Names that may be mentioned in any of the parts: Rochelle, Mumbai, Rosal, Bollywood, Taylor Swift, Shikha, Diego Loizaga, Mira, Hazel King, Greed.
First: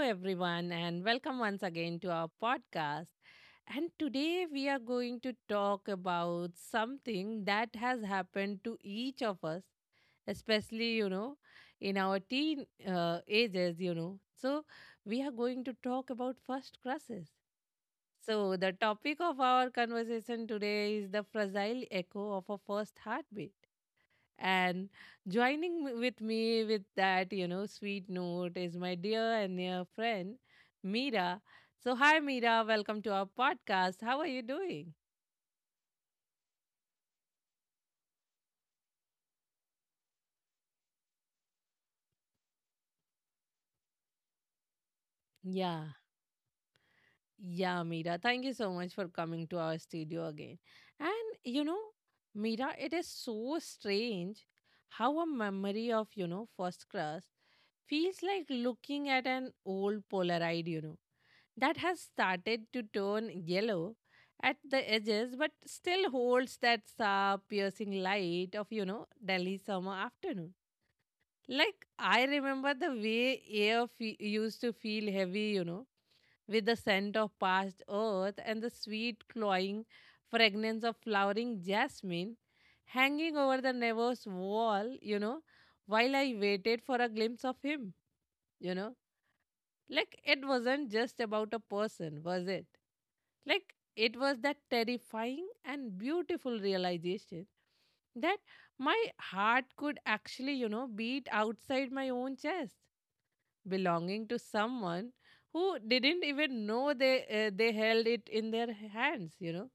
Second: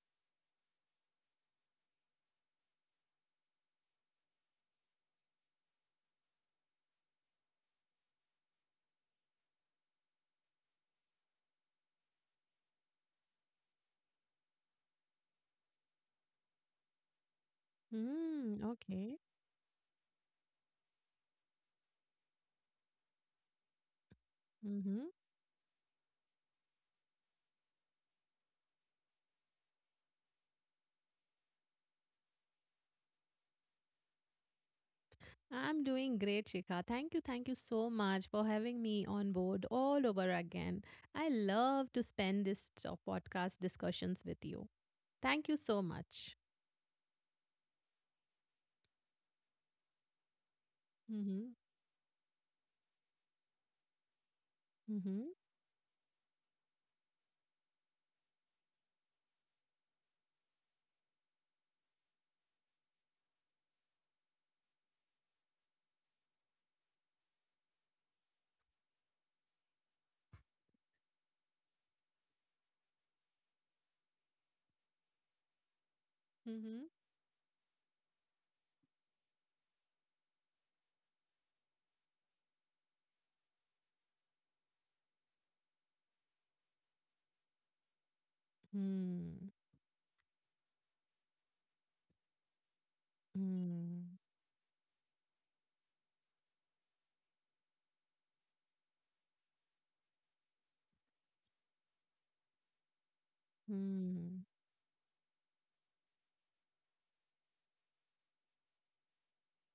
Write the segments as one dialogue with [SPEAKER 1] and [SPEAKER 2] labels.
[SPEAKER 1] everyone, and welcome once again to our podcast. And today we are going to talk about something that has happened to each of us, especially, in our teen ages. So, we are going to talk about first crushes.
[SPEAKER 2] Mm,
[SPEAKER 1] So, the
[SPEAKER 2] okay.
[SPEAKER 1] topic of our conversation today is the fragile echo of a first heartbeat. And
[SPEAKER 2] Mm-hmm.
[SPEAKER 1] joining with me with that, sweet note is my dear and near friend, Mira. So, hi, Mira. Welcome to our podcast. How are you doing?
[SPEAKER 2] I'm doing great, Shikha. Thank you so much for having me on board all over again. I love to spend this podcast discussions with you. Thank you so
[SPEAKER 1] Yeah.
[SPEAKER 2] much.
[SPEAKER 1] Yeah, Meera, thank you so much for coming to our studio again. And
[SPEAKER 2] Mm-hmm.
[SPEAKER 1] you know, Meera, it is so strange how
[SPEAKER 2] Mm-hmm.
[SPEAKER 1] a memory of, first crush feels like looking at an old Polaroid, that has started to turn yellow at the edges but still holds that sharp, piercing light of, Delhi summer afternoon. Like, I remember the way air used to feel heavy, with the
[SPEAKER 2] Mm-hmm.
[SPEAKER 1] scent of past earth and the sweet, cloying fragrance of flowering jasmine hanging over the nervous wall, while I waited for a glimpse of him, you know. Like, it wasn't just about a person, was it? Like,
[SPEAKER 2] Mm-hmm.
[SPEAKER 1] it was that terrifying and beautiful realization that my heart could actually, beat outside my own chest, belonging
[SPEAKER 2] Mm-hmm.
[SPEAKER 1] to someone who didn't even know they held it in their hands.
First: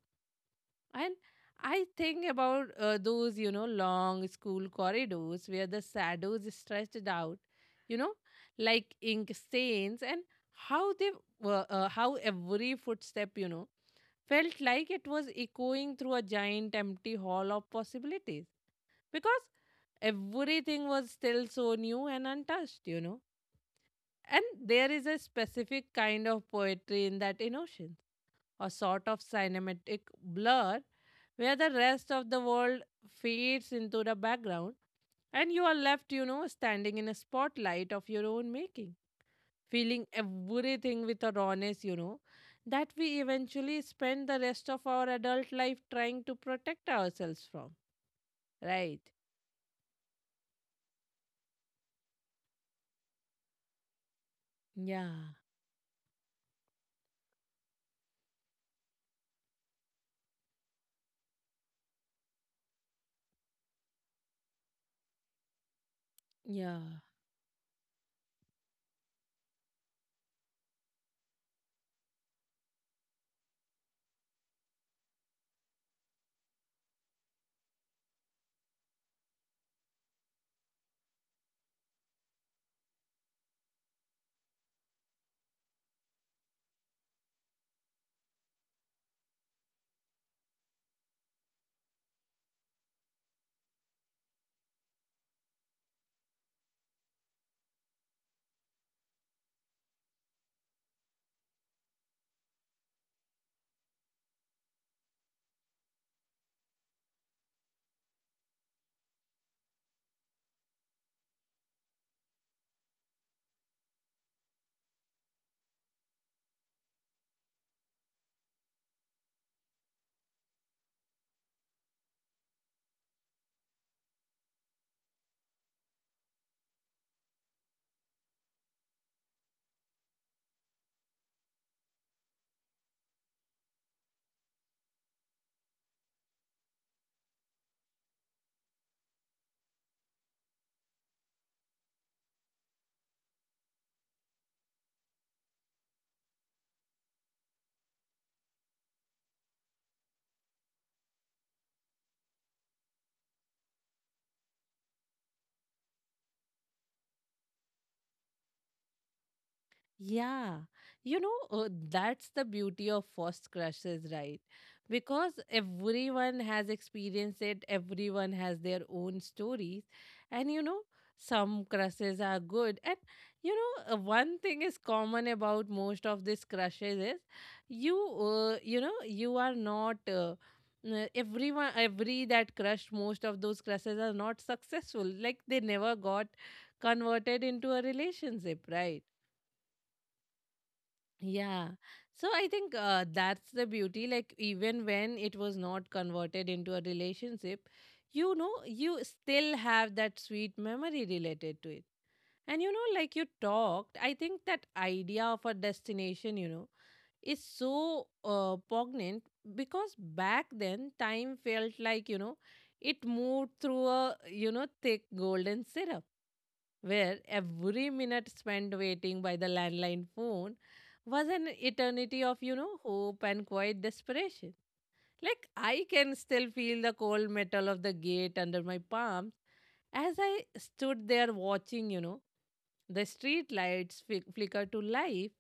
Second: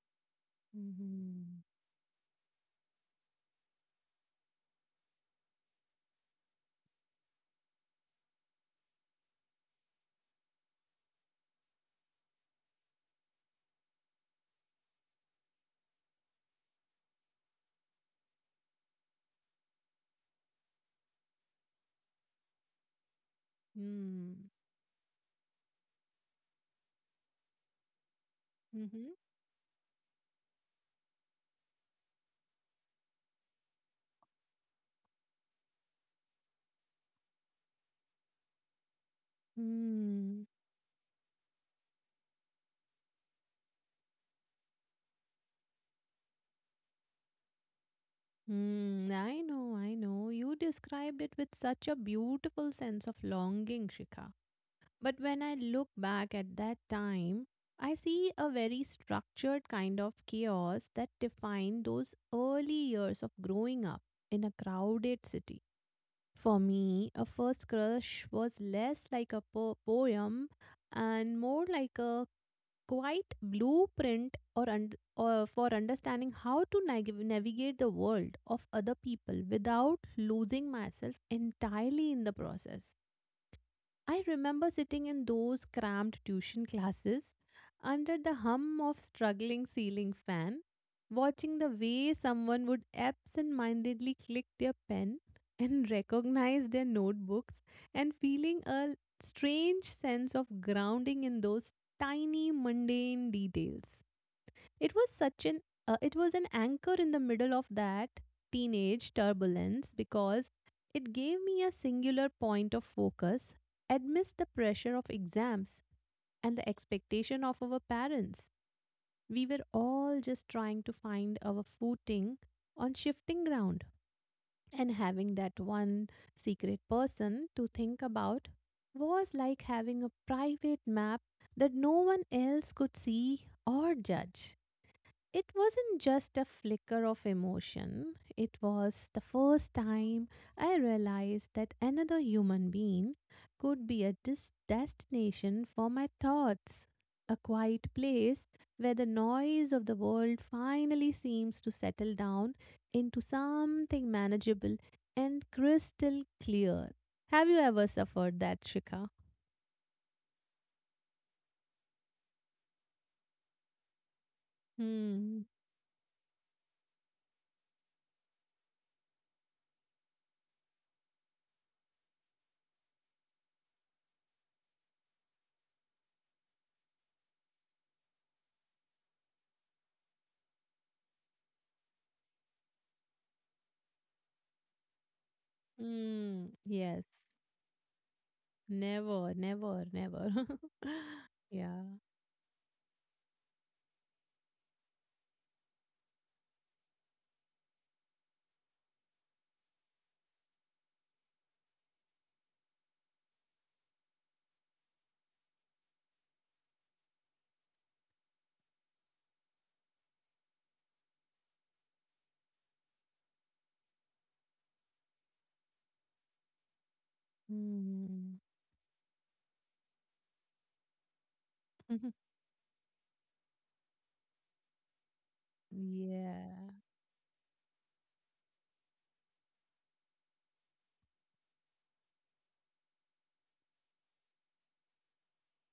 [SPEAKER 1] And
[SPEAKER 2] Mm-hmm.
[SPEAKER 1] I think about those, long school corridors where the shadows stretched out, you know like ink stains, and how they were how every footstep, felt like it was echoing through a giant empty hall of possibilities, because everything was still so new and untouched, and
[SPEAKER 2] Mm.
[SPEAKER 1] there is a specific kind of poetry in that emotion, a sort
[SPEAKER 2] Mm-hmm.
[SPEAKER 1] of cinematic blur where the rest of the world fades into the background and you are left, standing in a spotlight of your own making, feeling
[SPEAKER 2] Mm.
[SPEAKER 1] everything with a rawness, that we eventually spend the rest of our adult life trying to protect ourselves from. Right.
[SPEAKER 2] I know, I know. You described it with such a beautiful sense of longing, Shikha.
[SPEAKER 1] Yeah.
[SPEAKER 2] But when I look back at that time, I see a very structured kind of chaos that defined those early years of growing up in a crowded city. For
[SPEAKER 1] Yeah.
[SPEAKER 2] me, a first crush was less like a poem and more like a quite blueprint or for understanding how to navigate the world of other people without losing myself entirely in the process. I remember sitting in those cramped tuition classes under the hum of struggling ceiling fan, watching the way someone would absent-mindedly click their pen and recognize their notebooks and feeling a strange sense of grounding in those tiny mundane details. It was such an it was an anchor in the middle of that teenage turbulence because it gave me a singular point of focus amidst the pressure of exams and the expectation of our parents. We were all just trying to find our footing on shifting ground, and having that one secret person to think about was like having a private map that no one else could see or judge. It wasn't just a flicker of emotion. It was the first time I realized that another human being could be a destination for my thoughts, a quiet place where the noise of the world finally seems to settle down into something manageable and crystal clear. Have you ever suffered that, Shika?
[SPEAKER 1] Yeah, that's the beauty of first crushes, right? Because
[SPEAKER 2] Hmm.
[SPEAKER 1] everyone has experienced it, everyone has their own stories, and, some crushes are good. And, one thing is common about most of these crushes is you, you are not. Everyone, every that crush, most of those crushes are not successful, like they never got
[SPEAKER 2] Hmm. Yes.
[SPEAKER 1] converted into a relationship, right?
[SPEAKER 2] Never, never, never.
[SPEAKER 1] Yeah.
[SPEAKER 2] Yeah.
[SPEAKER 1] So I think, that's the beauty. Like, even when it was not converted into a relationship, you still have that sweet memory related to it. And, like you talked, I think that idea of a destination, is so poignant, because back then time felt like, it moved through a, thick golden syrup, where
[SPEAKER 2] Mm.
[SPEAKER 1] every minute spent waiting by the landline phone was an eternity of, hope and quiet desperation. Like, I
[SPEAKER 2] Yeah.
[SPEAKER 1] can still feel the cold metal of the gate under my palms as I stood there watching, the street lights flicker to life,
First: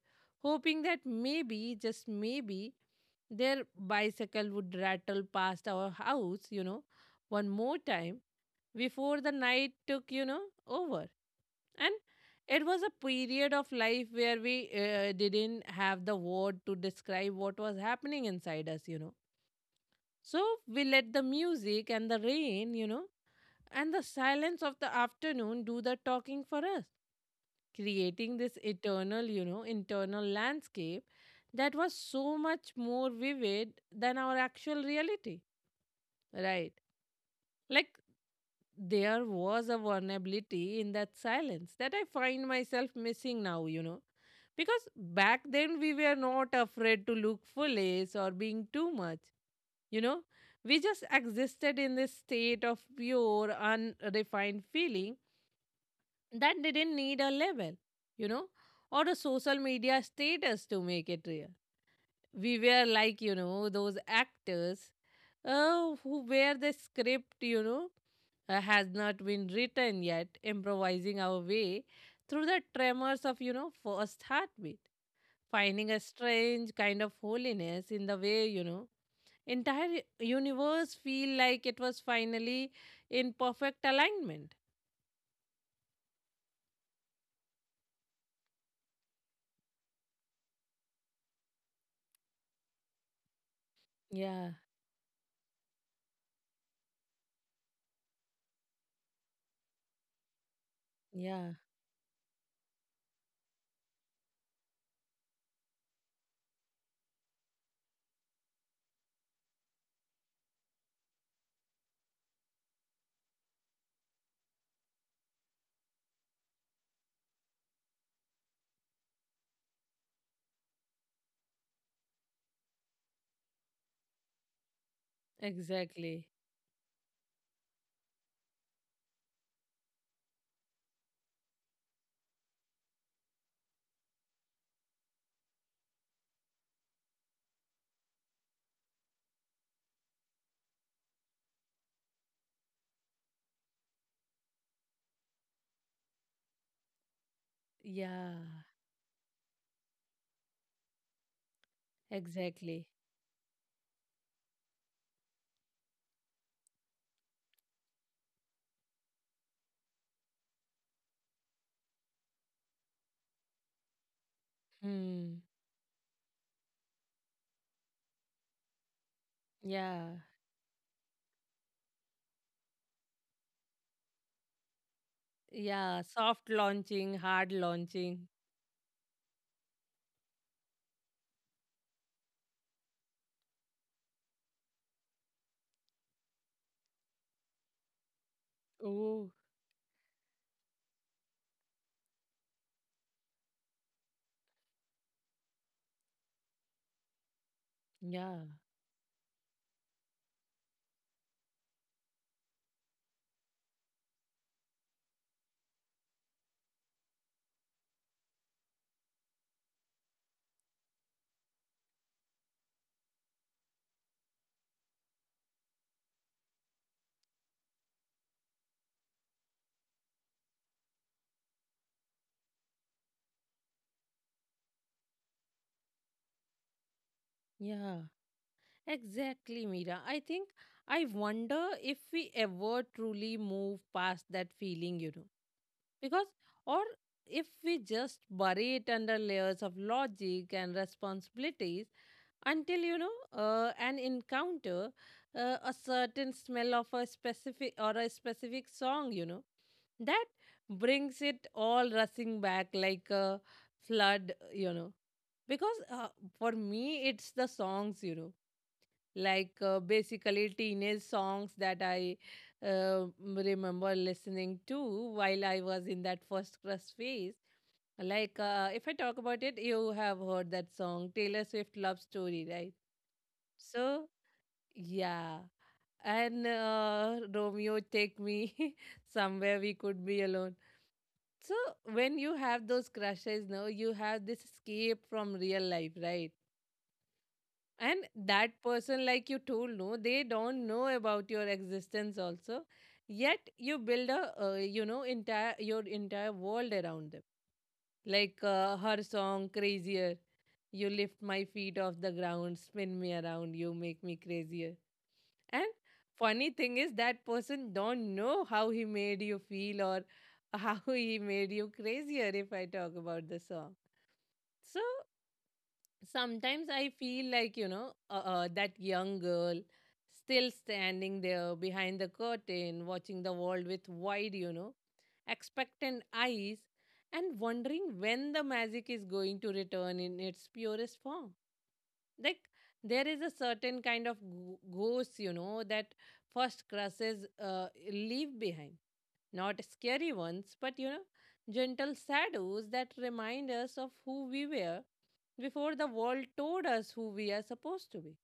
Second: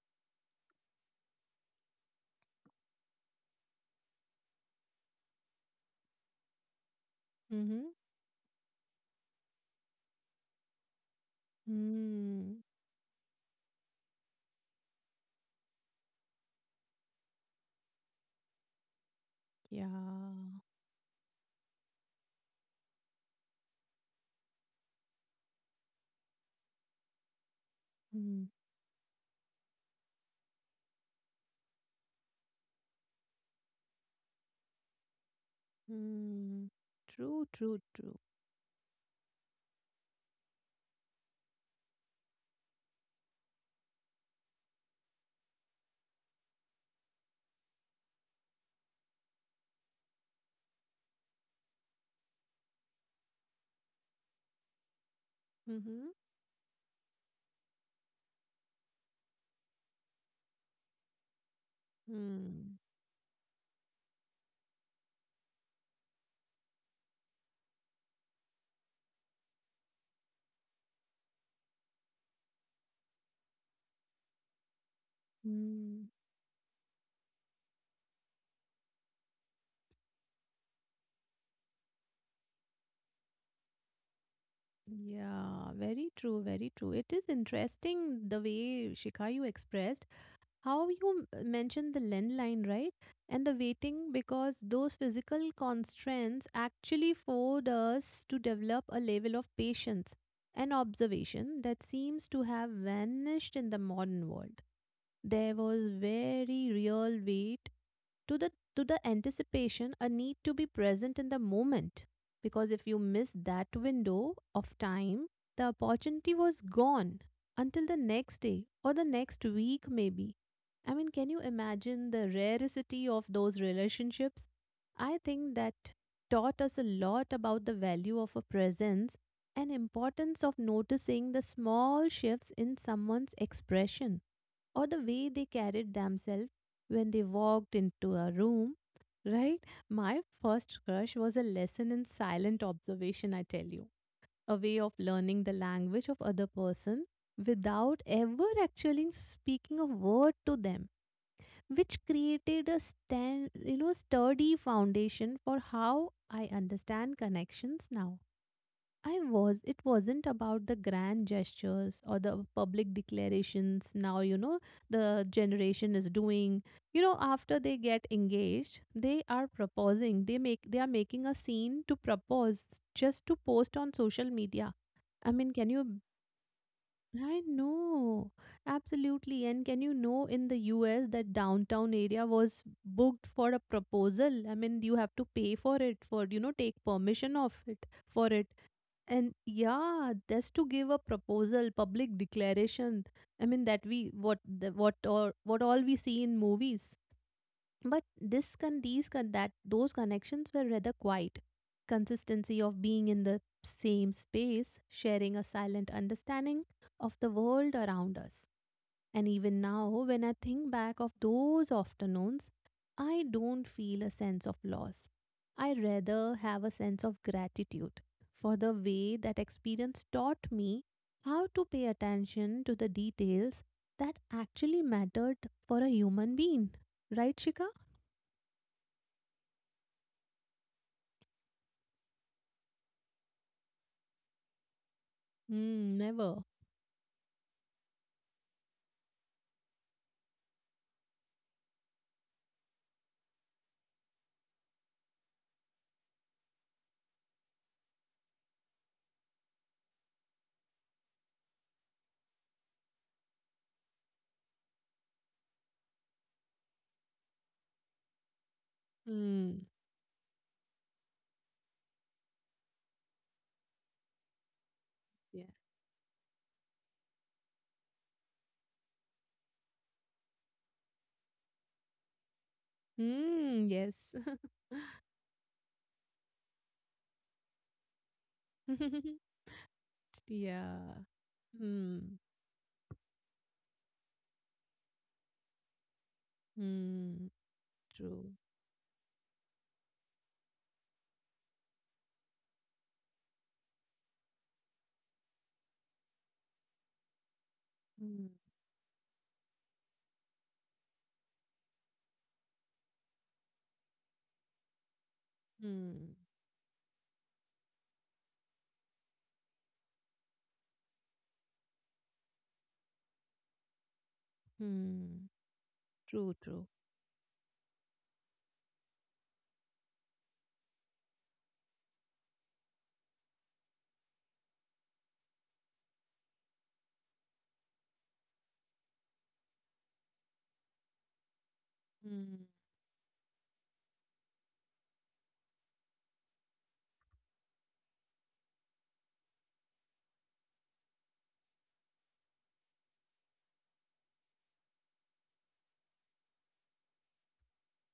[SPEAKER 1] hoping that maybe, just maybe, their bicycle would rattle past our house, one more
[SPEAKER 2] Mm-hmm.
[SPEAKER 1] time before the night took, over. And it
[SPEAKER 2] Mm.
[SPEAKER 1] was a period of life where we, didn't have the word to describe what was happening inside us. So
[SPEAKER 2] Yeah.
[SPEAKER 1] we let the music and the rain, and the silence of the afternoon do the talking for us, creating this
[SPEAKER 2] Mm.
[SPEAKER 1] eternal, internal landscape that was so much more vivid than our actual reality, right?
[SPEAKER 2] Mm. True,
[SPEAKER 1] Like,
[SPEAKER 2] true, true.
[SPEAKER 1] there was a vulnerability in that silence that I find myself missing now. Because back then we were not afraid to look foolish or being too much. You know, we just existed in this state of pure, unrefined feeling
[SPEAKER 2] Mm-hmm.
[SPEAKER 1] that didn't need a level, you know, or a social media status to make it real. We were
[SPEAKER 2] Mm.
[SPEAKER 1] like, those actors, who where the script, has not been written yet, improvising our way through the tremors of, first heartbeat, finding a
[SPEAKER 2] Mm.
[SPEAKER 1] strange kind of holiness in the way, entire universe feel like it was finally in perfect alignment.
[SPEAKER 2] Yeah, very true, very true. It is interesting the way Shikha you expressed how you mentioned the land line, right, and the waiting,
[SPEAKER 1] Yeah,
[SPEAKER 2] because those physical constraints actually forced us to develop a level of patience and
[SPEAKER 1] yeah,
[SPEAKER 2] observation that seems to have vanished in the modern world. There was very real wait to the to the anticipation, a need to be present in the moment, because if you miss that window of time, the opportunity was gone until the next day or the next week, maybe. I mean, can you imagine the rarity of those relationships? I think that
[SPEAKER 1] exactly.
[SPEAKER 2] taught us a lot about the value of a presence and importance of noticing the small shifts in someone's expression or the way they carried themselves when they walked into a room, right? My first crush was a lesson in silent observation, I tell you, a way of learning the language of other person
[SPEAKER 1] Yeah,
[SPEAKER 2] without ever actually speaking a word to them, which
[SPEAKER 1] exactly.
[SPEAKER 2] created a sturdy foundation for how I understand connections now. I was. It wasn't about the grand gestures or the public declarations. Now, you know,
[SPEAKER 1] Hmm.
[SPEAKER 2] the generation is doing, you know, after they get engaged, they are
[SPEAKER 1] Yeah,
[SPEAKER 2] proposing. They are making a scene to propose just to post on social media. I mean,
[SPEAKER 1] yeah. Yeah,
[SPEAKER 2] can you?
[SPEAKER 1] soft launching, hard
[SPEAKER 2] I
[SPEAKER 1] launching.
[SPEAKER 2] know. Absolutely. And can you know in the US that downtown area was booked for a proposal? I mean, you have to pay for it, for, you know, take permission of it for it
[SPEAKER 1] Oh,
[SPEAKER 2] and yeah, just to give a proposal, public declaration. I mean that we what the, what or what all we see in movies. But
[SPEAKER 1] yeah,
[SPEAKER 2] this con these con that those connections were rather quiet. Consistency of being in the same space, sharing a silent understanding of the world around us. And even now, when I think back of those afternoons, I don't feel a sense of loss. I rather have a sense of gratitude for the way that experience taught me how to pay attention to the details that actually mattered for a human being. Right, Shika?
[SPEAKER 1] yeah. Exactly, Mira. I think I wonder if we ever truly move past that feeling. Because,
[SPEAKER 2] Hmm, never.
[SPEAKER 1] or if we just bury it under layers of logic and responsibilities until, an encounter, a certain smell of a specific song, that brings it all rushing back like a flood. Because, for me, it's the songs, like,
[SPEAKER 2] Hmm.
[SPEAKER 1] basically teenage songs that I, remember listening to while I
[SPEAKER 2] Yeah.
[SPEAKER 1] was in that first crush phase. Like, if I talk about it, you have heard that song, Taylor Swift Love Story, right?
[SPEAKER 2] Hmm,
[SPEAKER 1] So,
[SPEAKER 2] yes.
[SPEAKER 1] yeah. And, Romeo, take me somewhere we could be alone.
[SPEAKER 2] Yeah.
[SPEAKER 1] So, when you
[SPEAKER 2] Hmm.
[SPEAKER 1] have those crushes, now you have this escape from real life, right?
[SPEAKER 2] Hmm.
[SPEAKER 1] And that
[SPEAKER 2] True.
[SPEAKER 1] person, like you told, no, they don't know about your existence also, yet you build a, entire world around them, like,
[SPEAKER 2] Hmm.
[SPEAKER 1] her song crazier. You lift my feet off the ground, spin me around, you make me crazier. And
[SPEAKER 2] Hmm.
[SPEAKER 1] funny thing is that person don't know how he made you feel, or, how he made you crazier, if I talk about the song. So
[SPEAKER 2] Hmm. True,
[SPEAKER 1] sometimes I
[SPEAKER 2] true.
[SPEAKER 1] feel like, that young girl still standing there behind the curtain, watching the world with wide, expectant eyes, and wondering when the magic is going to return in its purest form. Like,
[SPEAKER 2] Hmm.
[SPEAKER 1] there is a certain kind of ghost, that first crushes, leave behind. Not scary ones, but, gentle shadows that remind us of who we were before the world told us who we are supposed to be.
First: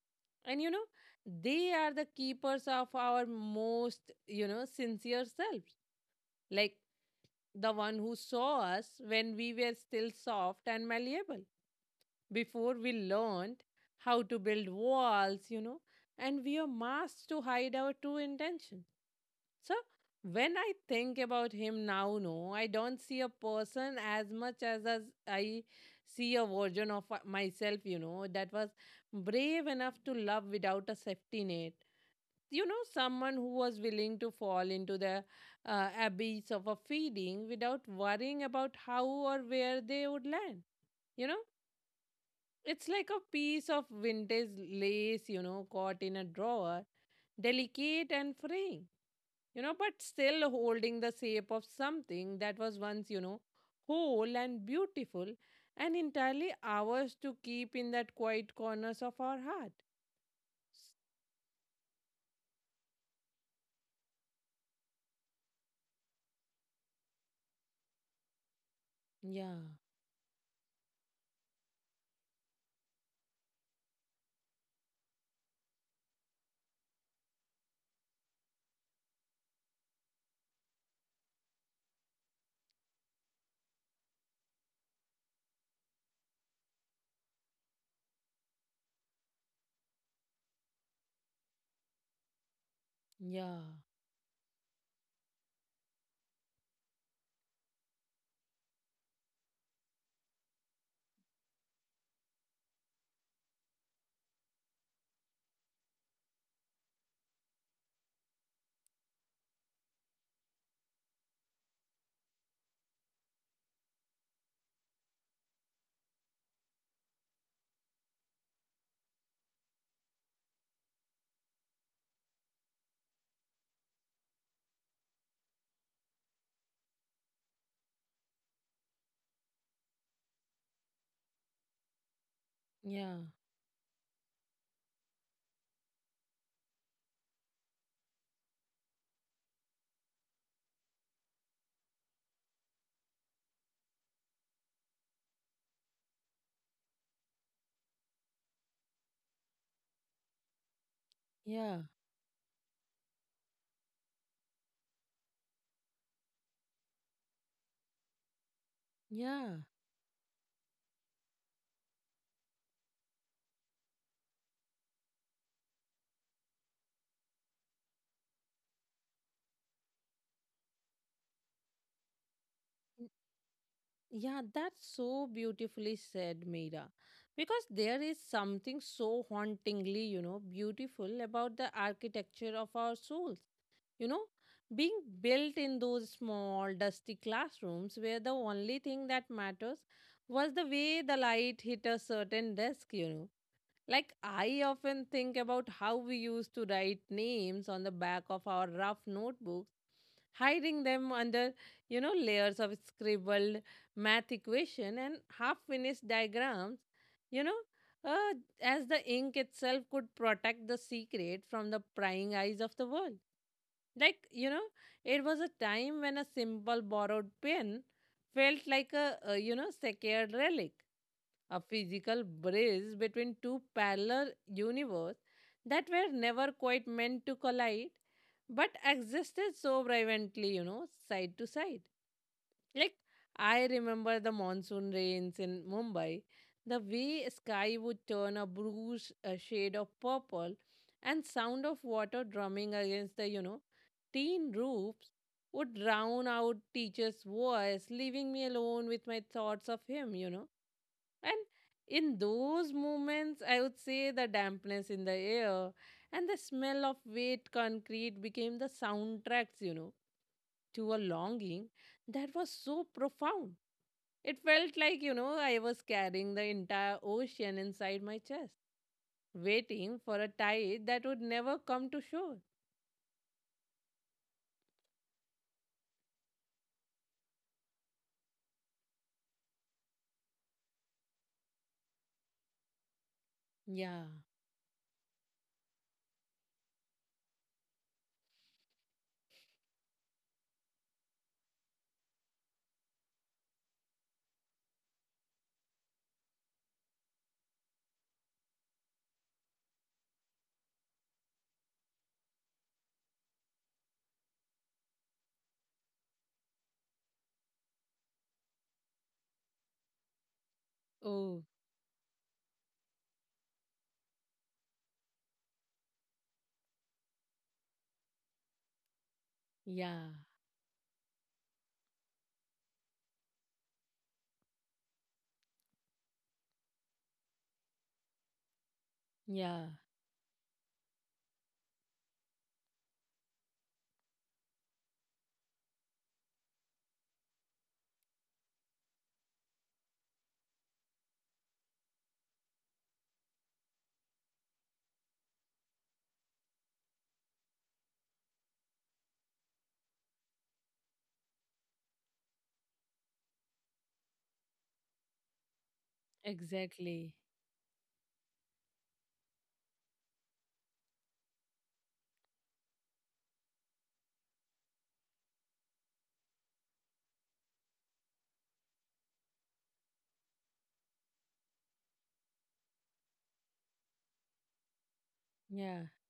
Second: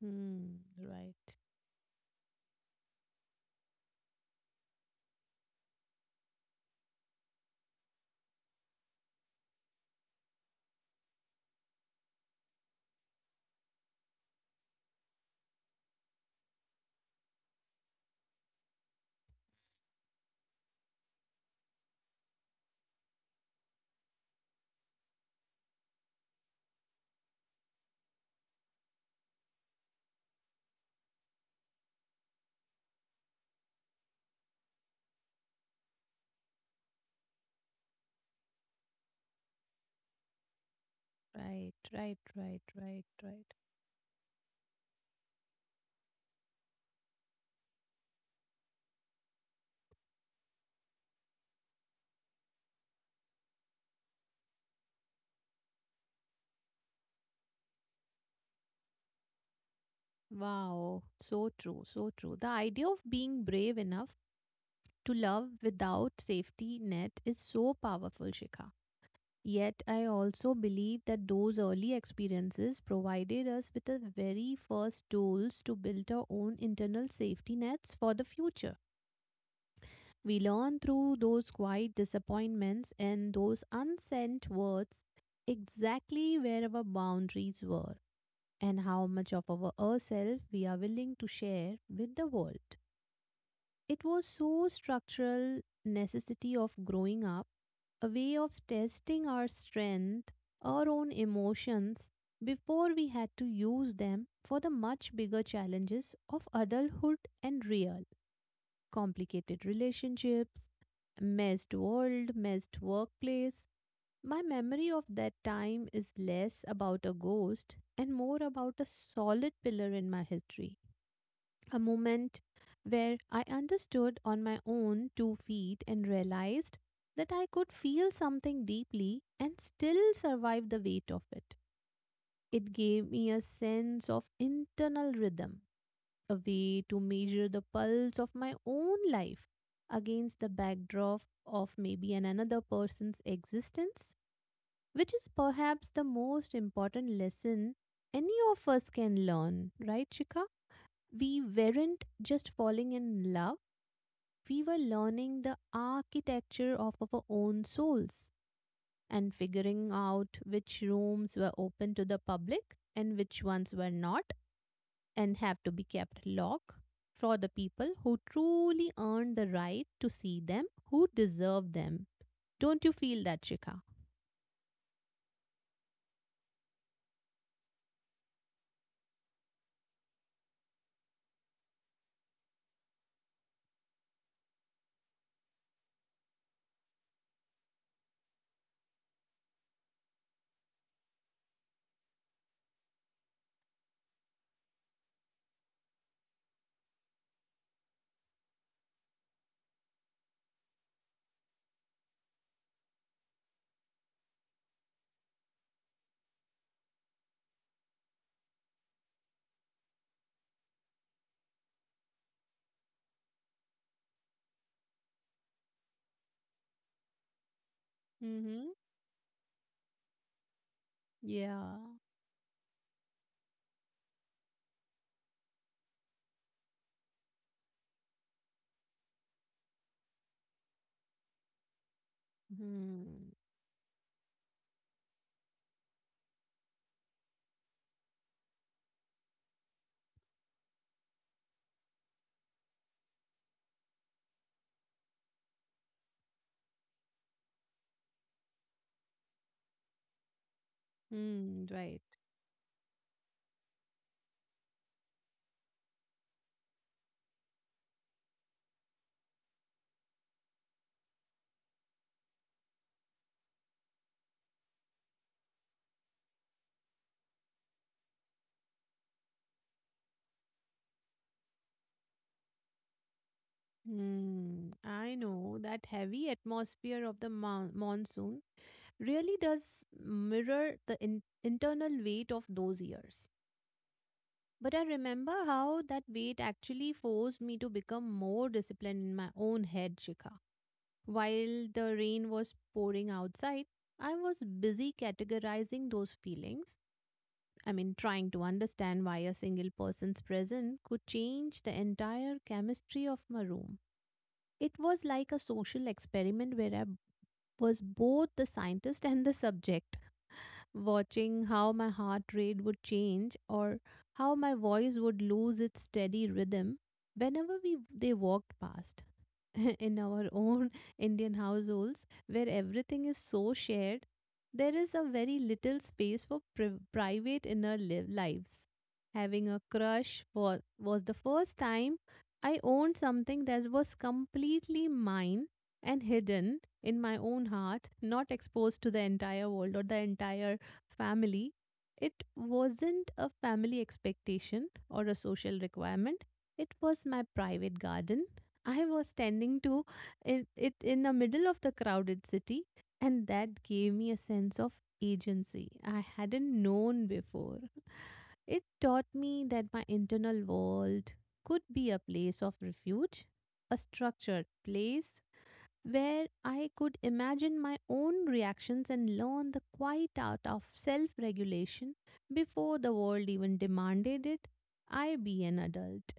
[SPEAKER 2] Hmm.
[SPEAKER 1] And,
[SPEAKER 2] Right.
[SPEAKER 1] they are the keepers of our most, sincere selves. Like the one who saw us when we were still soft and malleable, before we learned how to build walls, and we are masked to hide our true intentions. So when I think about him now, no, I don't see a person as much as I see a version of, myself, that was brave enough to love without a safety net. You know, someone who was willing to fall into the, abyss of a feeding without worrying about how or where they would land. You know,
[SPEAKER 2] Right. Right. Right.
[SPEAKER 1] it's
[SPEAKER 2] Right.
[SPEAKER 1] like a
[SPEAKER 2] Right.
[SPEAKER 1] piece of vintage lace, caught in a drawer, delicate and fraying, but still holding the shape of something that was once, whole and beautiful and entirely ours to keep in that quiet corners of our heart.
[SPEAKER 2] Wow. So true. So true. The idea of being brave enough to love without safety net is so powerful, Shikha.
[SPEAKER 1] Yeah,
[SPEAKER 2] Yet I also believe that those early experiences provided us with the very first tools to build our own internal safety nets for the future. We learn through those quiet disappointments and those unsent words exactly where our boundaries were and how much of our ourselves we are willing to share with the world.
[SPEAKER 1] yeah,
[SPEAKER 2] It was so structural necessity of growing up, a way of testing our strength, our own emotions before we had to use them for the much bigger challenges of adulthood and real complicated relationships, messed world, messed workplace. My memory of that time is less about a ghost and more about a solid pillar in my history. A moment where I understood on my own two feet and realized that I could feel something deeply and still survive the weight of it. It gave
[SPEAKER 1] yeah,
[SPEAKER 2] me a sense of internal rhythm, a way to measure the pulse of my own life against the backdrop of maybe an another person's existence, which is perhaps the most important lesson any of us can learn, right, Shika? We
[SPEAKER 1] yeah,
[SPEAKER 2] weren't just falling in love, we were learning the architecture of our own souls and
[SPEAKER 1] yeah.
[SPEAKER 2] figuring out which rooms were open to the public and which ones were not, and have to be kept locked for the people who truly earn the right to see them, who deserve them. Don't you
[SPEAKER 1] N-
[SPEAKER 2] feel that, Shikha?
[SPEAKER 1] Yeah, that's so beautifully said, Meera. Because there is something so hauntingly, beautiful about the architecture of our souls, you know, being built in those small, dusty classrooms where the only thing that matters was the way the light hit a certain desk. Like, I often think about how we used to write names on the back of our rough notebooks, hiding them under, layers of scribbled math equation and half-finished diagrams, you know, uh, as the ink itself could protect the secret from the prying eyes of the world. Like, it was a time when a simple borrowed pen felt
[SPEAKER 2] Mm-hmm.
[SPEAKER 1] like a sacred relic, a
[SPEAKER 2] Yeah.
[SPEAKER 1] physical bridge between two parallel universes that were never quite meant to collide, but existed so brilliantly, side to side. Like
[SPEAKER 2] Hmm.
[SPEAKER 1] I remember the monsoon rains in Mumbai, the way sky would turn a bruised, shade of purple, and sound of water drumming against the, tin roofs would drown out teacher's voice, leaving me alone with my thoughts of him. And
[SPEAKER 2] Hmm. Right.
[SPEAKER 1] in those moments, I would say the dampness in the air and the smell of wet concrete became the soundtracks, to a longing that was so profound. It felt like, I was carrying the entire ocean inside my chest, waiting for a tide that would never come to shore.
[SPEAKER 2] Hmm. I know that heavy atmosphere of the monsoon really does mirror the internal weight of those years.
[SPEAKER 1] Yeah.
[SPEAKER 2] But I remember how that weight actually forced me to become more disciplined in my own head, Shikha. While the rain was pouring outside, I was busy categorizing those feelings. I mean, trying to understand why a single person's presence could change the entire chemistry of my room. It was like a social experiment where I was both the scientist and the subject, watching
[SPEAKER 1] Oh,
[SPEAKER 2] how my heart rate would change or how my voice would lose its steady rhythm whenever we they walked past in
[SPEAKER 1] yeah.
[SPEAKER 2] our own Indian households, where everything is so shared, there is a very little space for private inner lives. Having a
[SPEAKER 1] Yeah.
[SPEAKER 2] crush was the first time I owned something that was completely mine and hidden in my own heart, not exposed to the entire world or the entire family. It wasn't a family expectation or a social requirement, it was my private garden I was standing to it, it in the middle of the crowded city, and that gave me a sense of agency I hadn't known
[SPEAKER 1] Exactly.
[SPEAKER 2] before. It taught me that my internal world could be a place of refuge, a structured place where I could imagine my own reactions and learn the quiet art of self regulation before the world even demanded it. I be an
[SPEAKER 1] Yeah.
[SPEAKER 2] adult,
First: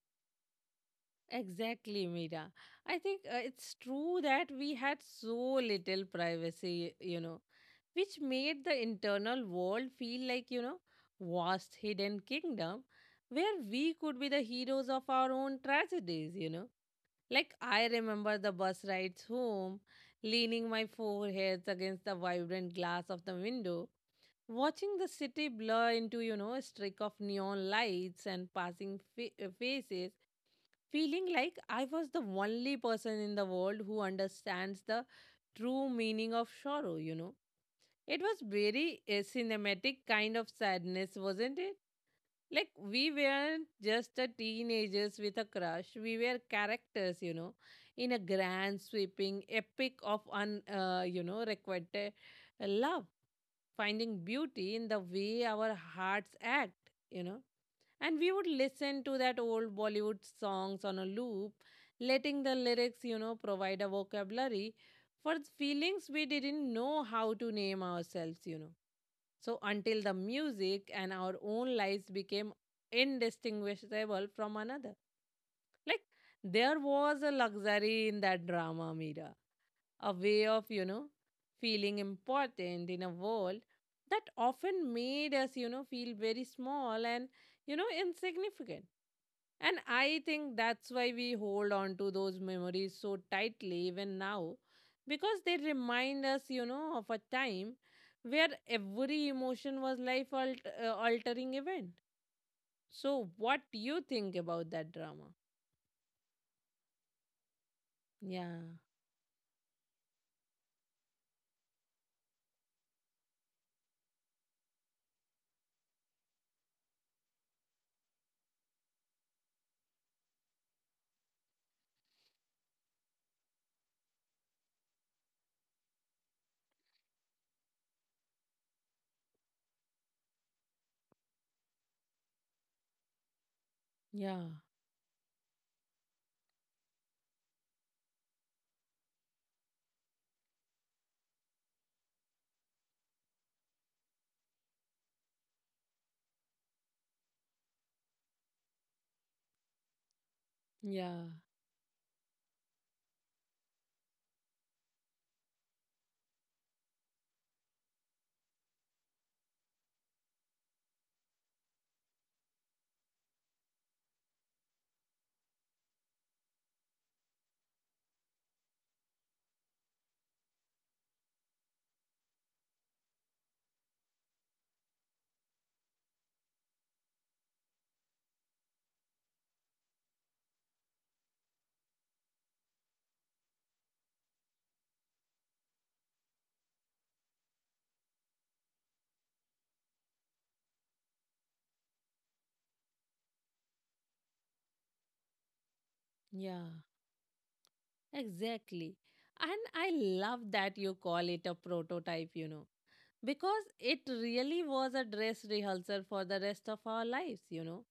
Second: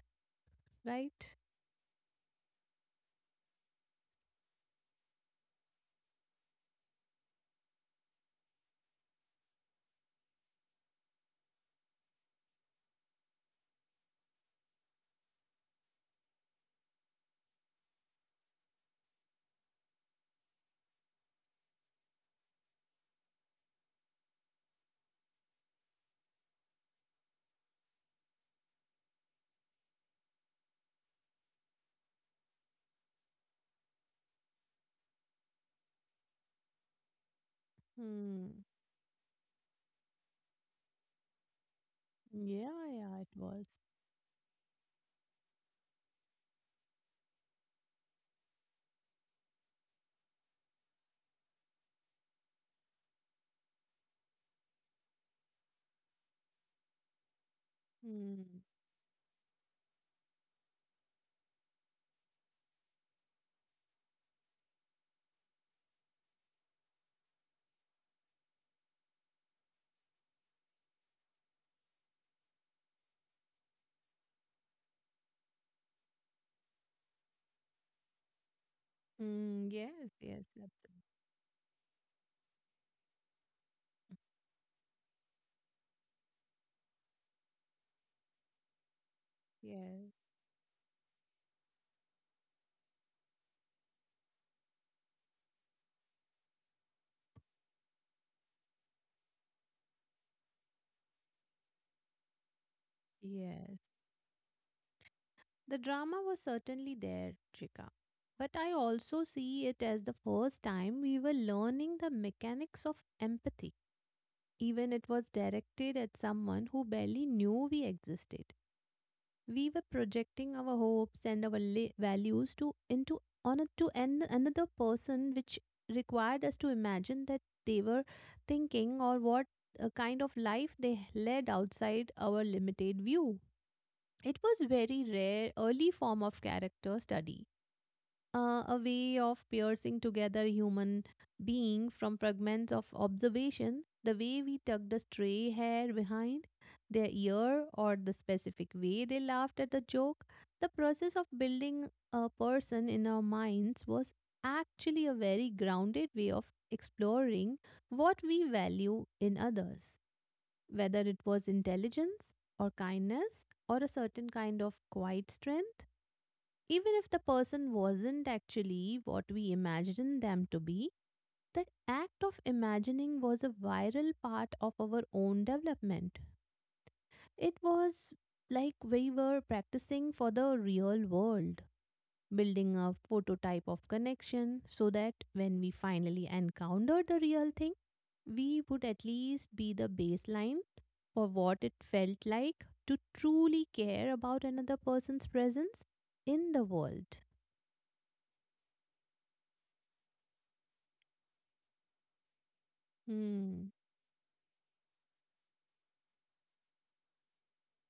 [SPEAKER 2] right?
[SPEAKER 1] Exactly, Mira. I think, it's true that we had so little privacy, which made the internal world feel like, vast hidden kingdom where we could be the heroes of our own tragedies. Like I remember the bus rides home, leaning my foreheads against the vibrant glass of the window, watching the city blur into, you know, a streak of neon lights and passing faces, feeling like I was the only person in the world who understands the true meaning of sorrow. It was
[SPEAKER 2] Hmm.
[SPEAKER 1] very a cinematic kind of sadness, wasn't it? Like
[SPEAKER 2] Yeah,
[SPEAKER 1] we
[SPEAKER 2] yeah, it
[SPEAKER 1] weren't
[SPEAKER 2] was.
[SPEAKER 1] just a teenagers with a crush. We were characters, you know, in a grand sweeping epic of you know, requited love, finding beauty in the way our hearts act, you know, and we would
[SPEAKER 2] Mm.
[SPEAKER 1] listen to that old Bollywood songs on a loop, letting the lyrics, you know, provide a vocabulary for feelings we didn't know how to name ourselves. So until the music and our own lives became indistinguishable from another. Like there was a luxury in that drama, Mira,
[SPEAKER 2] Mm,
[SPEAKER 1] a
[SPEAKER 2] yes,
[SPEAKER 1] way
[SPEAKER 2] yes,
[SPEAKER 1] of, you know,
[SPEAKER 2] absolutely.
[SPEAKER 1] feeling important in a world that often made us, you know, feel very small and, you know, insignificant. And
[SPEAKER 2] Yes,
[SPEAKER 1] I think that's why we hold on to those memories so tightly even now, because they remind us, you know, of a time where every emotion was life altering event. So, what do
[SPEAKER 2] yes.
[SPEAKER 1] you think about that drama?
[SPEAKER 2] The drama was certainly there, Trika.
[SPEAKER 1] Yeah,
[SPEAKER 2] But I also see it as the first time we were learning the mechanics of empathy. Even it was directed at someone who barely knew we existed. We were projecting our hopes and our values to into on a, to an, another person which required us to imagine that they were thinking or what kind of life they led outside our limited view. It
[SPEAKER 1] yeah,
[SPEAKER 2] was very rare early form of character study, a way of piercing together human being from fragments of observation, the way we tucked a stray hair behind their ear, or the specific way they laughed at a joke. The process
[SPEAKER 1] yeah,
[SPEAKER 2] of building a person in our minds was actually a very grounded way of exploring what we value in others, whether it was intelligence or kindness or a certain kind of quiet strength. Even if the person wasn't actually what we imagined them to be, the act of imagining was a viral part of our own development. It was like we were practicing for the real world, building a prototype of connection so that when we finally encountered the real thing, we would at least be the baseline for what it felt like to truly care about another person's presence in the
[SPEAKER 1] yeah.
[SPEAKER 2] world.
[SPEAKER 1] Exactly. And I love that you call it a prototype, you know, because
[SPEAKER 2] Mm,
[SPEAKER 1] it really was a dress rehearsal for the rest of our lives, you know,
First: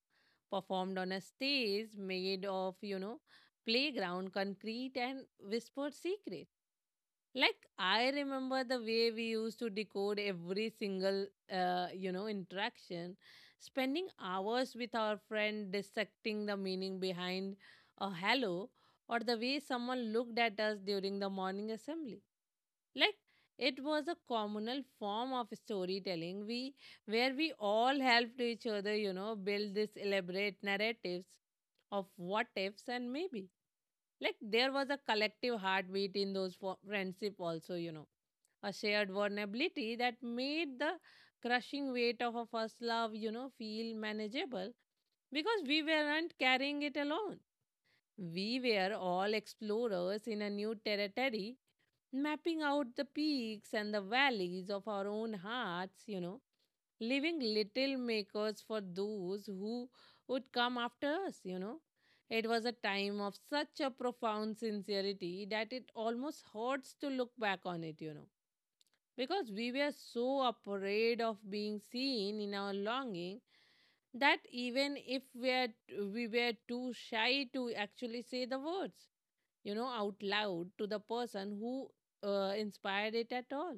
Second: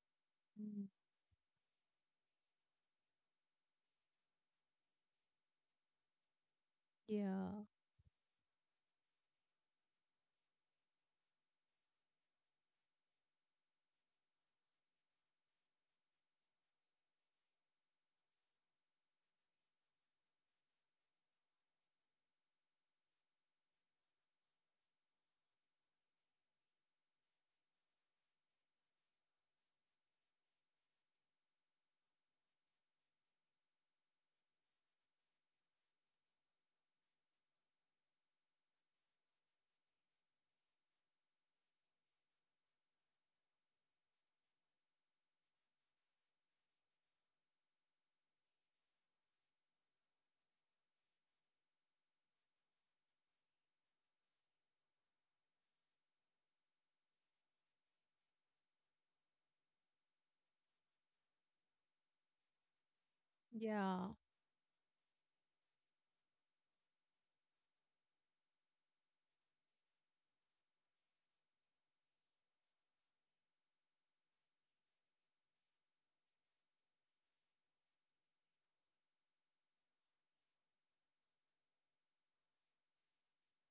[SPEAKER 2] mm,
[SPEAKER 1] performed on a stage made of, you know, playground, concrete, and whispered secrets.
[SPEAKER 2] yeah,
[SPEAKER 1] Like I remember the way we used to decode every single you know, interaction, spending hours with our friend dissecting the meaning behind a hello or the way someone looked at us during the morning assembly. Like it was a communal form of storytelling we where we all helped each other, you know, build these elaborate narratives of what ifs and maybe. Like there was a collective heartbeat in those friendship also, you know, a shared vulnerability that made the crushing weight of a first love, you know, feel manageable because we weren't carrying it alone. We were all explorers in a new territory, mapping out the peaks and the valleys of our own hearts, you know, leaving little makers for those who would come after us, you know. It was a time of such a
[SPEAKER 2] yeah,
[SPEAKER 1] profound sincerity that it almost hurts to look back on it, you know, because we were so afraid of being seen in our longing that even if we are, we were too shy to actually say the words, you know, out loud to the person who inspired it at all,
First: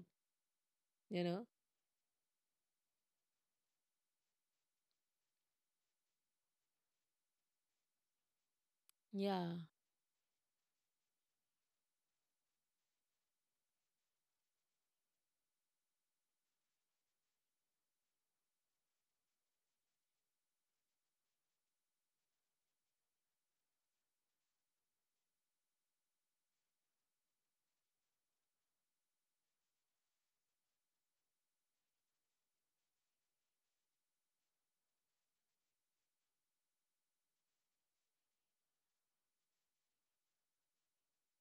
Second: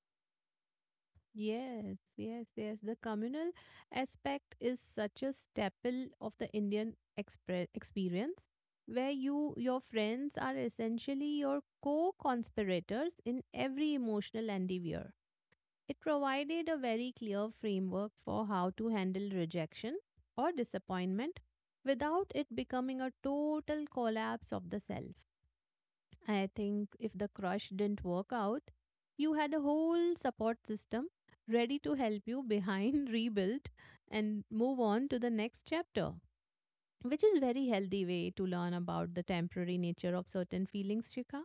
[SPEAKER 1] you know.
[SPEAKER 2] yes, yes, yes. The communal aspect is such a staple of the Indian expre experience, where you,
[SPEAKER 1] Yeah,
[SPEAKER 2] your friends are essentially your co-conspirators in every emotional endeavor. It provided a very clear framework for how to handle rejection or disappointment without it becoming a total collapse of the self. I think if the crush didn't work out, you had a whole support system ready to help you behind, rebuild, and move on to the next chapter, which is very healthy way to learn about the temporary nature of certain feelings, Shika.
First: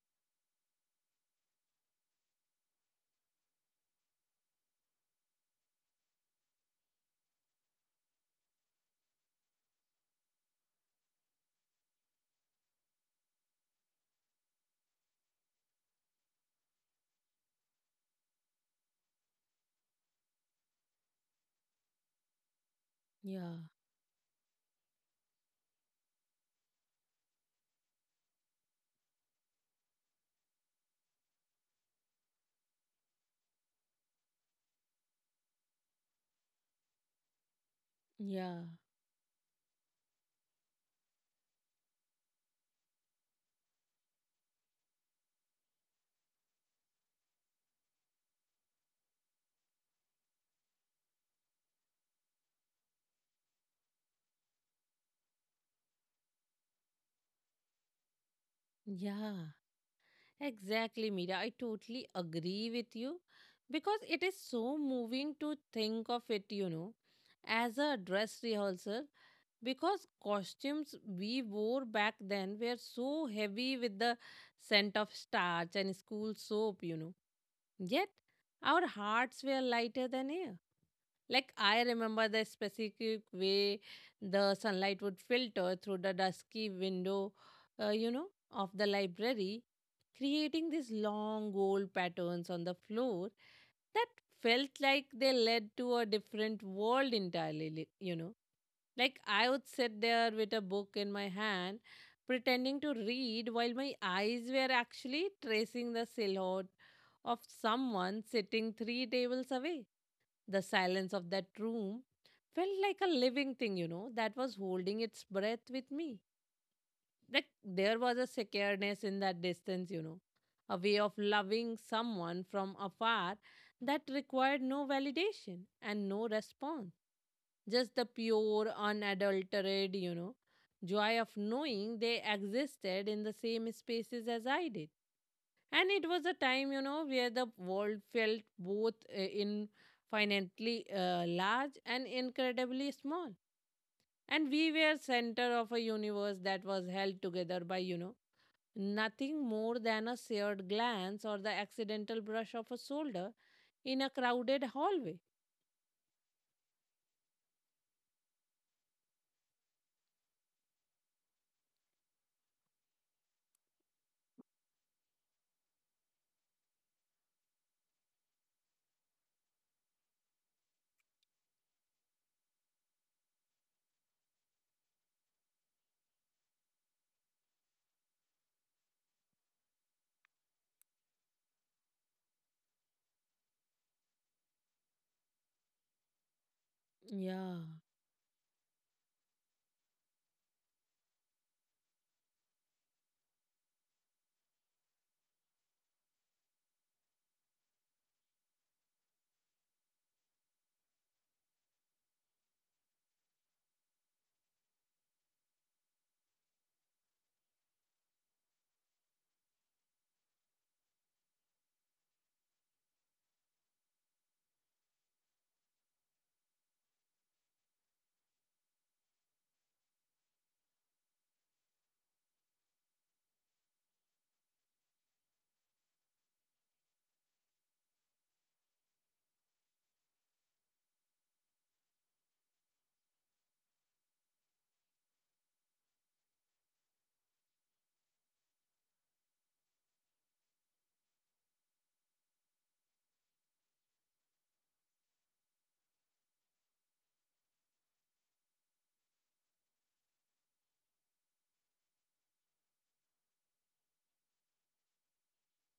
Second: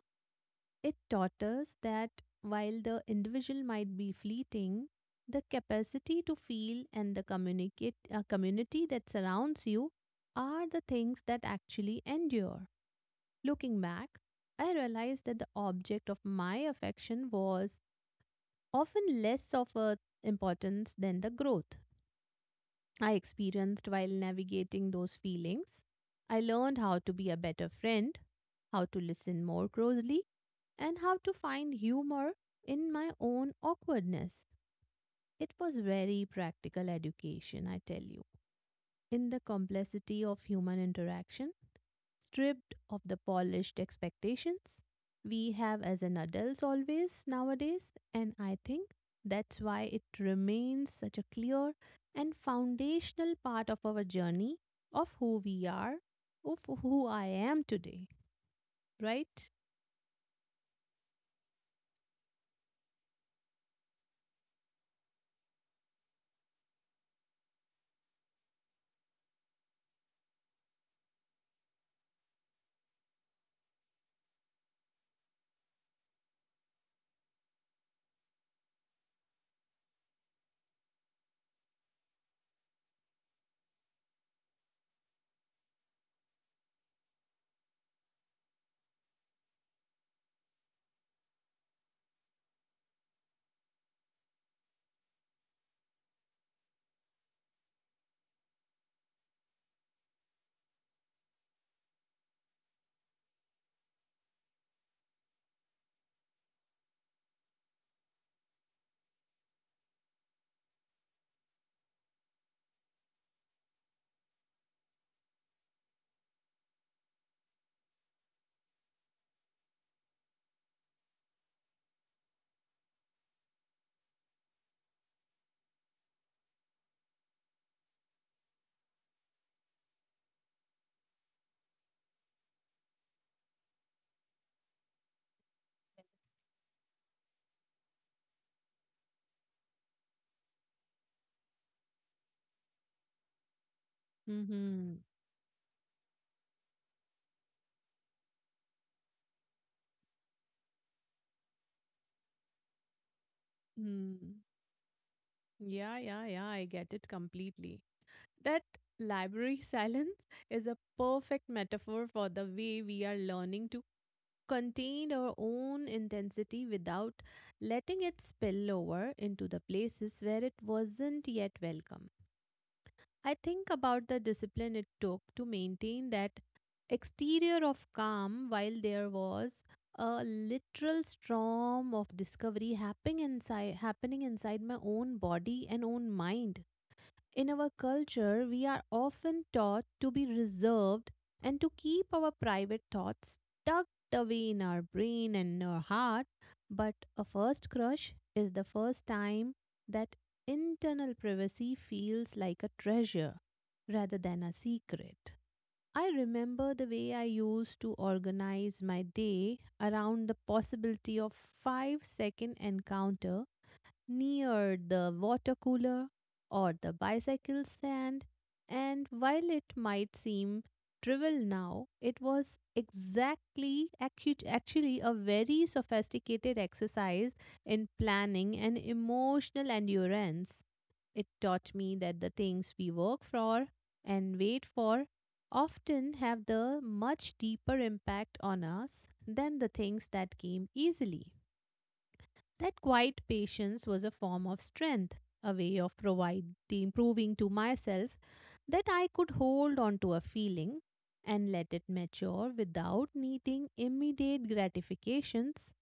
[SPEAKER 2] It taught us that while the individual might be fleeting, the capacity to feel and the community that surrounds you are the things that actually endure. Looking back, I realized that the object of my affection was often less of a importance than the growth I
[SPEAKER 1] yeah,
[SPEAKER 2] experienced while navigating those feelings. I learned how to be a better friend, how to listen more closely, and how to find humor in my own awkwardness. It was very practical education, I tell you,
[SPEAKER 1] yeah,
[SPEAKER 2] in the complexity of human interaction stripped of the polished expectations we have as an adults always nowadays. And I think that's why it remains such a clear and foundational part of our journey, of who we are, of who I am today, right?
[SPEAKER 1] yeah. Exactly, Mira. I totally agree with you because it is so moving to think of it, you know, as a dress rehearsal because costumes we wore back then were so heavy with the scent of starch and school soap, you know. Yet our hearts were lighter than air. Like I remember the specific way the sunlight would filter through the dusky window, you know, of the library, creating these long gold patterns on the floor that felt like they led to a different world entirely, you know. Like I would sit there with a book in my hand, pretending to read while my eyes were actually tracing the silhouette of someone sitting three tables away. The silence of that room felt like a living thing, you know, that was holding its breath with me. Like there was a secureness in that distance, you know, a way of loving someone from afar that required no validation and no response. Just the pure, unadulterated, you know, joy of knowing they existed in the same spaces as I did. And it was a time, you know, where the world felt both infinitely large and incredibly small, and we
[SPEAKER 2] Mm-hmm.
[SPEAKER 1] were center of a universe that was held together by, you know, nothing more than a shared glance or the accidental brush of a shoulder in a
[SPEAKER 2] Mm.
[SPEAKER 1] crowded hallway.
[SPEAKER 2] Yeah, yeah, yeah, I get it completely. That library silence is a perfect metaphor for the way we are learning to contained our own intensity without letting it spill over into the places where it wasn't yet welcome. I think about the discipline it took to maintain that exterior of calm while there was a literal storm of discovery happening inside my own body and own mind. In
[SPEAKER 1] Yeah,
[SPEAKER 2] our culture, we are often taught to be reserved and to keep our private thoughts tucked away in our brain and our heart. But a first crush is the first time that internal privacy feels like a treasure rather than a secret. I remember the way I used to organize my day around the possibility of 5-second encounter near the water cooler or the bicycle stand, and while it might seem trivial now, it was exactly actually a very sophisticated exercise in planning and emotional endurance. It taught me that the things we work for and wait for often have the much deeper impact on us than the things that came easily. That quiet patience was a form of strength, a way of proving to myself that I could hold on to a feeling and let it mature without needing immediate gratifications,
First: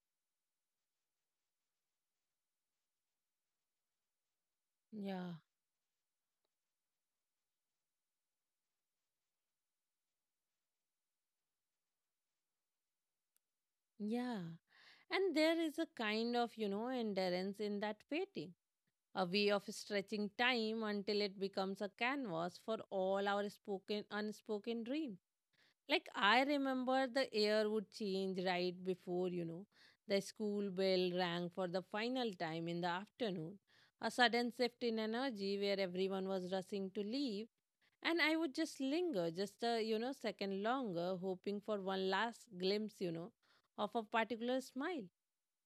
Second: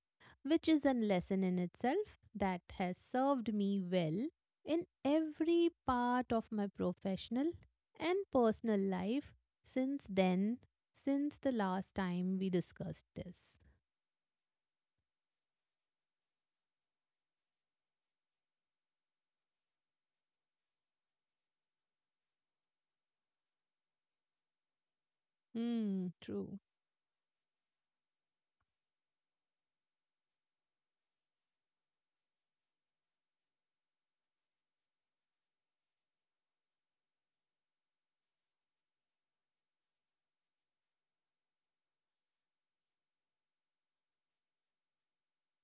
[SPEAKER 2] which is a lesson in itself that has served me well in
[SPEAKER 1] yeah,
[SPEAKER 2] every part of my professional and personal life since then, since the last time we discussed this.
[SPEAKER 1] yeah. And there is a kind of, you know, endurance in that waiting, a way of stretching time until it becomes a canvas for all our spoken unspoken dream.
[SPEAKER 2] Hmm,
[SPEAKER 1] Like I
[SPEAKER 2] true.
[SPEAKER 1] remember the air would change right before, you know, the school bell rang for the final time in the afternoon, a sudden shift in energy where everyone was rushing to leave, and I would just linger just a, you know, second longer, hoping for one last glimpse, you know, of a particular smile.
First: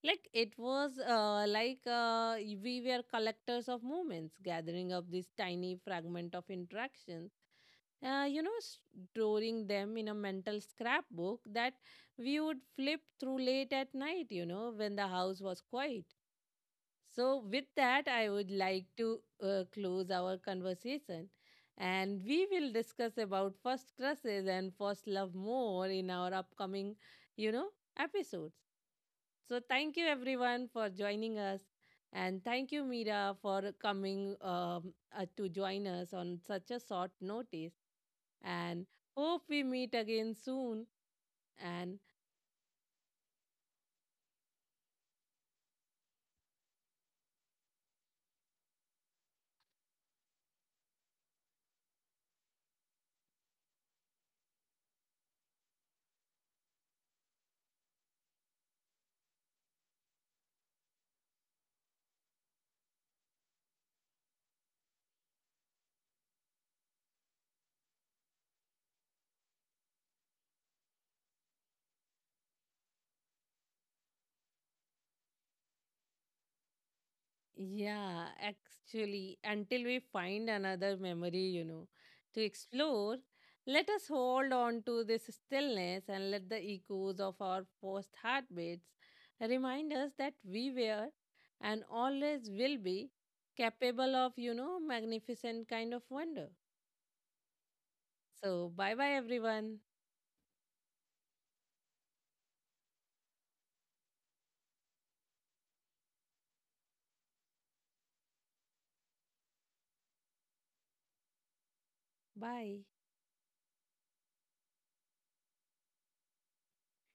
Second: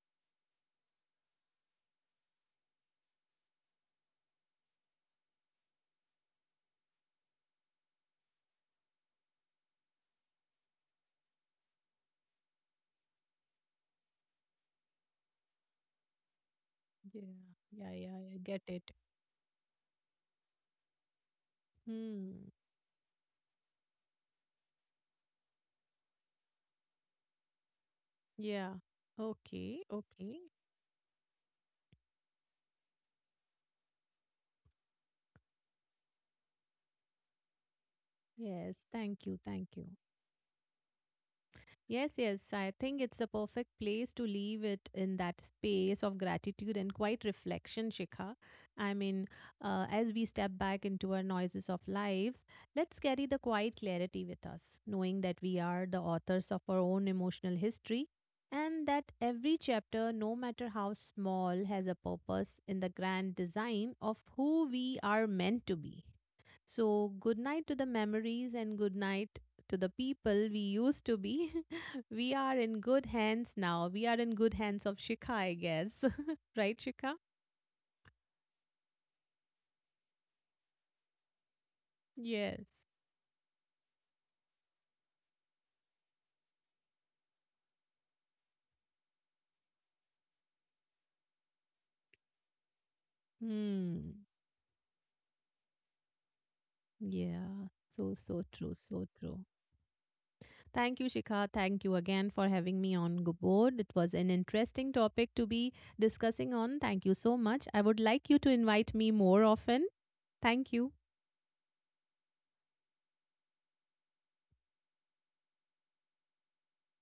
[SPEAKER 1] Like it was like we were collectors of moments, gathering up this tiny fragment of interaction, you know, storing them in a mental scrapbook that we would flip through late at night, you know, when the house was quiet.
[SPEAKER 2] Yeah,
[SPEAKER 1] So, with
[SPEAKER 2] yeah, yeah,
[SPEAKER 1] that,
[SPEAKER 2] I
[SPEAKER 1] I
[SPEAKER 2] get
[SPEAKER 1] would
[SPEAKER 2] it.
[SPEAKER 1] like to close our conversation. And
[SPEAKER 2] Hmm.
[SPEAKER 1] we will discuss about first crushes and first love more in our upcoming, you know, episodes.
[SPEAKER 2] Yeah.
[SPEAKER 1] So,
[SPEAKER 2] Okay,
[SPEAKER 1] thank you
[SPEAKER 2] okay.
[SPEAKER 1] everyone for joining us. And thank you, Mira, for coming to join us on such a short notice
[SPEAKER 2] Yes,
[SPEAKER 1] and
[SPEAKER 2] thank you,
[SPEAKER 1] hope we
[SPEAKER 2] thank you.
[SPEAKER 1] meet again soon. And
[SPEAKER 2] Yes, yes. I think it's the perfect place to leave it in that space of gratitude and quiet reflection, Shikha. I mean, as we step back into our noises of lives, let's carry the quiet clarity with us, knowing that we are the authors of our own emotional history and that every chapter, no matter how small, has a purpose in the grand design of who we are meant to be. So, good night to the memories and good night to the people we used to be. We are in good hands now. We are in good hands of Shikha, I guess. Right, Shikha?
[SPEAKER 1] yeah, actually, until we find another memory, you know, to
[SPEAKER 2] Yes.
[SPEAKER 1] explore, let us hold on to this stillness and let the echoes of our first heartbeats remind us that we were and always will be capable
[SPEAKER 2] Hmm.
[SPEAKER 1] of, you know, magnificent kind of wonder.
[SPEAKER 2] Yeah. So, so
[SPEAKER 1] So,
[SPEAKER 2] true.
[SPEAKER 1] bye
[SPEAKER 2] So
[SPEAKER 1] bye,
[SPEAKER 2] true.
[SPEAKER 1] everyone.
[SPEAKER 2] Thank you, Shikha. Thank you again for having me on Go board. It was an interesting topic to be discussing on. Thank you so much. I would like you to invite me more often. Thank you.
[SPEAKER 1] Bye.